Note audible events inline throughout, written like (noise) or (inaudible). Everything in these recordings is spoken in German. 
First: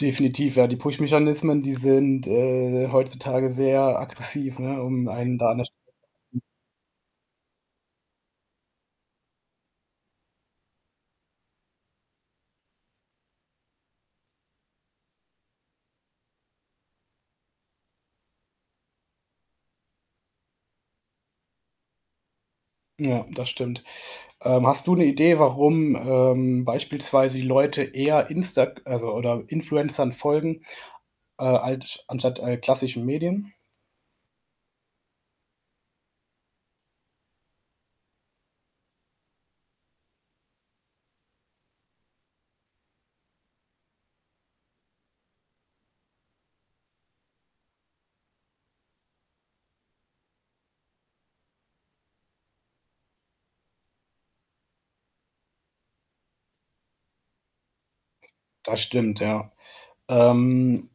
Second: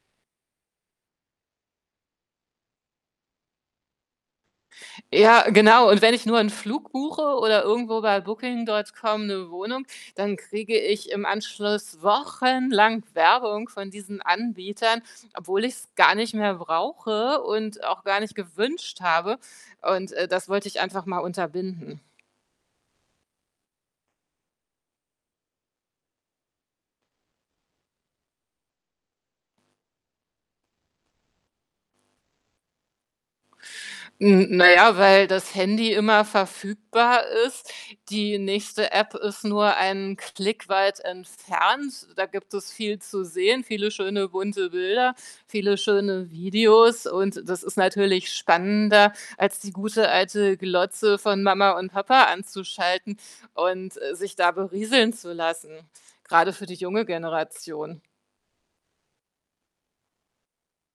Definitiv, ja. Die Push Mechanismen, die sind, äh, heutzutage sehr aggressiv, ne, um einen Ja, da an der St genau. Und wenn ich nur (unintelligible) 'n Flug buche oder irgendwo bei Booking.com 'ne Wohnung, dann kriege ich im Anschluss wochenlang Werbung von diesen Anbietern, obwohl ich's gar nicht mehr brauche und auch gar nicht gewünscht habe und, äh, das wollte ich einfach mal unterbinden. Ja, das stimmt. Ähm, hast du 'ne Idee, warum, ähm, beispielsweise die Leute eher Instag also, oder Influencern folgen, äh, alsch anstatt, äh, klassischen Medien? Hm, na ja, weil das Handy immer verfügbar ist. Die nächste App ist nur einen Klick weit entfernt. Da gibt es viel zu sehen, viele schöne, bunte Bilder, viele schöne Videos. Und das ist natürlich spannender, als die gute, alte Glotze von Mama und Papa anzuschalten und, äh, sich da berieseln zu lassen, grade für die junge Generation. Das stimmt, ja. Ähm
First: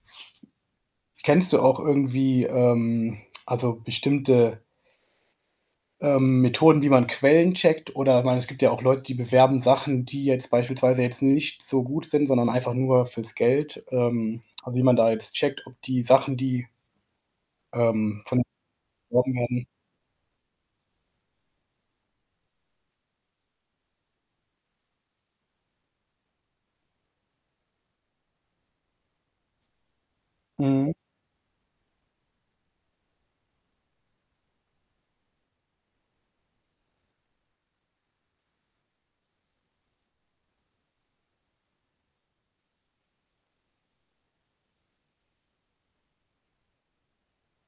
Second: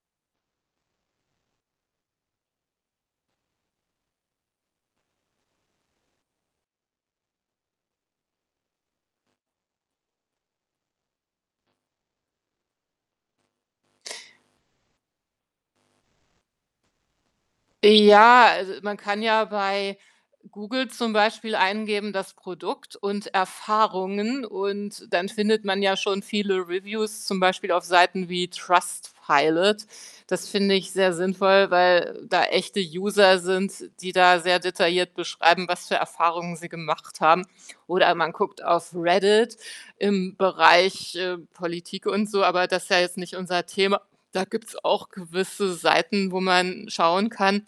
kennst du auch irgendwie, ähm, also bestimmte ähm, Methoden, wie man Quellen checkt? Oder ich meine, es gibt ja auch Leute, die bewerben Sachen, die jetzt beispielsweise jetzt nicht so gut sind, sondern einfach nur fürs Geld, ähm wie man da jetzt checkt, ob die Sachen, die ähm, von Ja, also, man kann beworben ja werden. bei Google zum Beispiel eingeben: „das Produkt und Erfahrungen“, und dann findet man ja schon viele Reviews, zum Beispiel auf Seiten wie Trustpilot. Das finde ich Mhm. sehr sinnvoll, weil da echte User sind, die da sehr detailliert beschreiben, was für Erfahrungen sie gemacht haben. Oder man guckt auf Reddit im Bereich, äh, Politik und so, aber das ist ja jetzt nicht unser Thema. Da gibt's auch gewisse Seiten, wo man schauen kann.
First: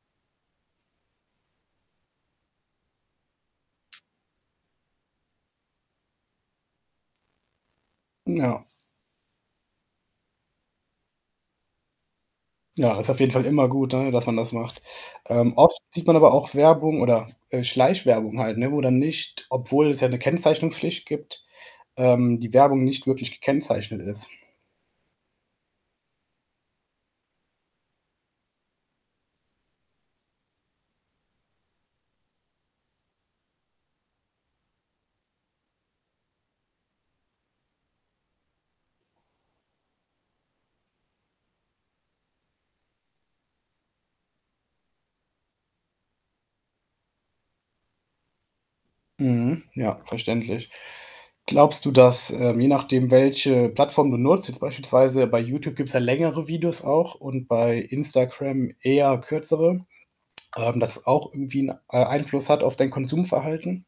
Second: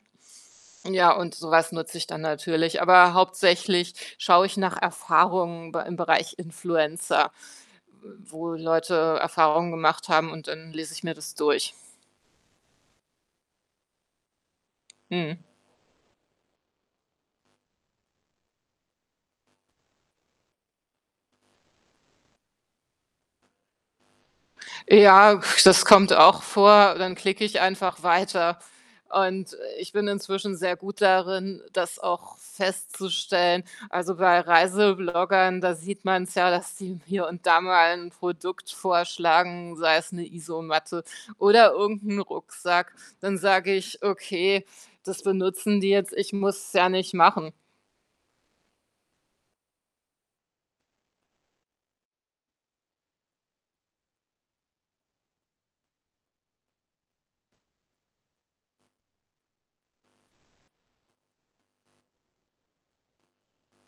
Ja, und so was nutze ich dann natürlich. Aber hauptsächlich schaue ich nach Erfahrungen B im Bereich Influencer, w wo Ja. Leute Erfahrungen gemacht haben und dann lese ich mir das durch. Ja das ist auf jeden Fall immer gut, ne, dass man das macht. Mhm. Ähm, oft sieht man aber auch Werbung oder, äh, Schleichwerbung halt, ne, wo dann nicht obwohl es ja 'ne Kennzeichnungspflicht gibt, ähm, die Werbung nicht wirklich gekennzeichnet ist. Ja, das kommt auch vor. Dann klicke ich einfach weiter und ich bin inzwischen sehr gut darin, das auch festzustellen. Also, bei Reisebloggern, da sieht man's ja, dass die hier und da mal 'n Produkt vorschlagen, sei es 'ne Isomatte oder irgend 'n Rucksack. Dann sage ich: „Okay, das benutzen die jetzt. Ich muss es ja nicht machen.“ Mhm. Ja, verständlich. Glaubst du, dass, ähm, je nachdem welche Plattform du nutzt, jetzt beispielsweise bei Youtube gibt's ja längere Videos auch und bei Instagram eher kürzere, ähm, dass es auch irgendwie 'n, äh, Einfluss hat auf dein Konsumverhalten?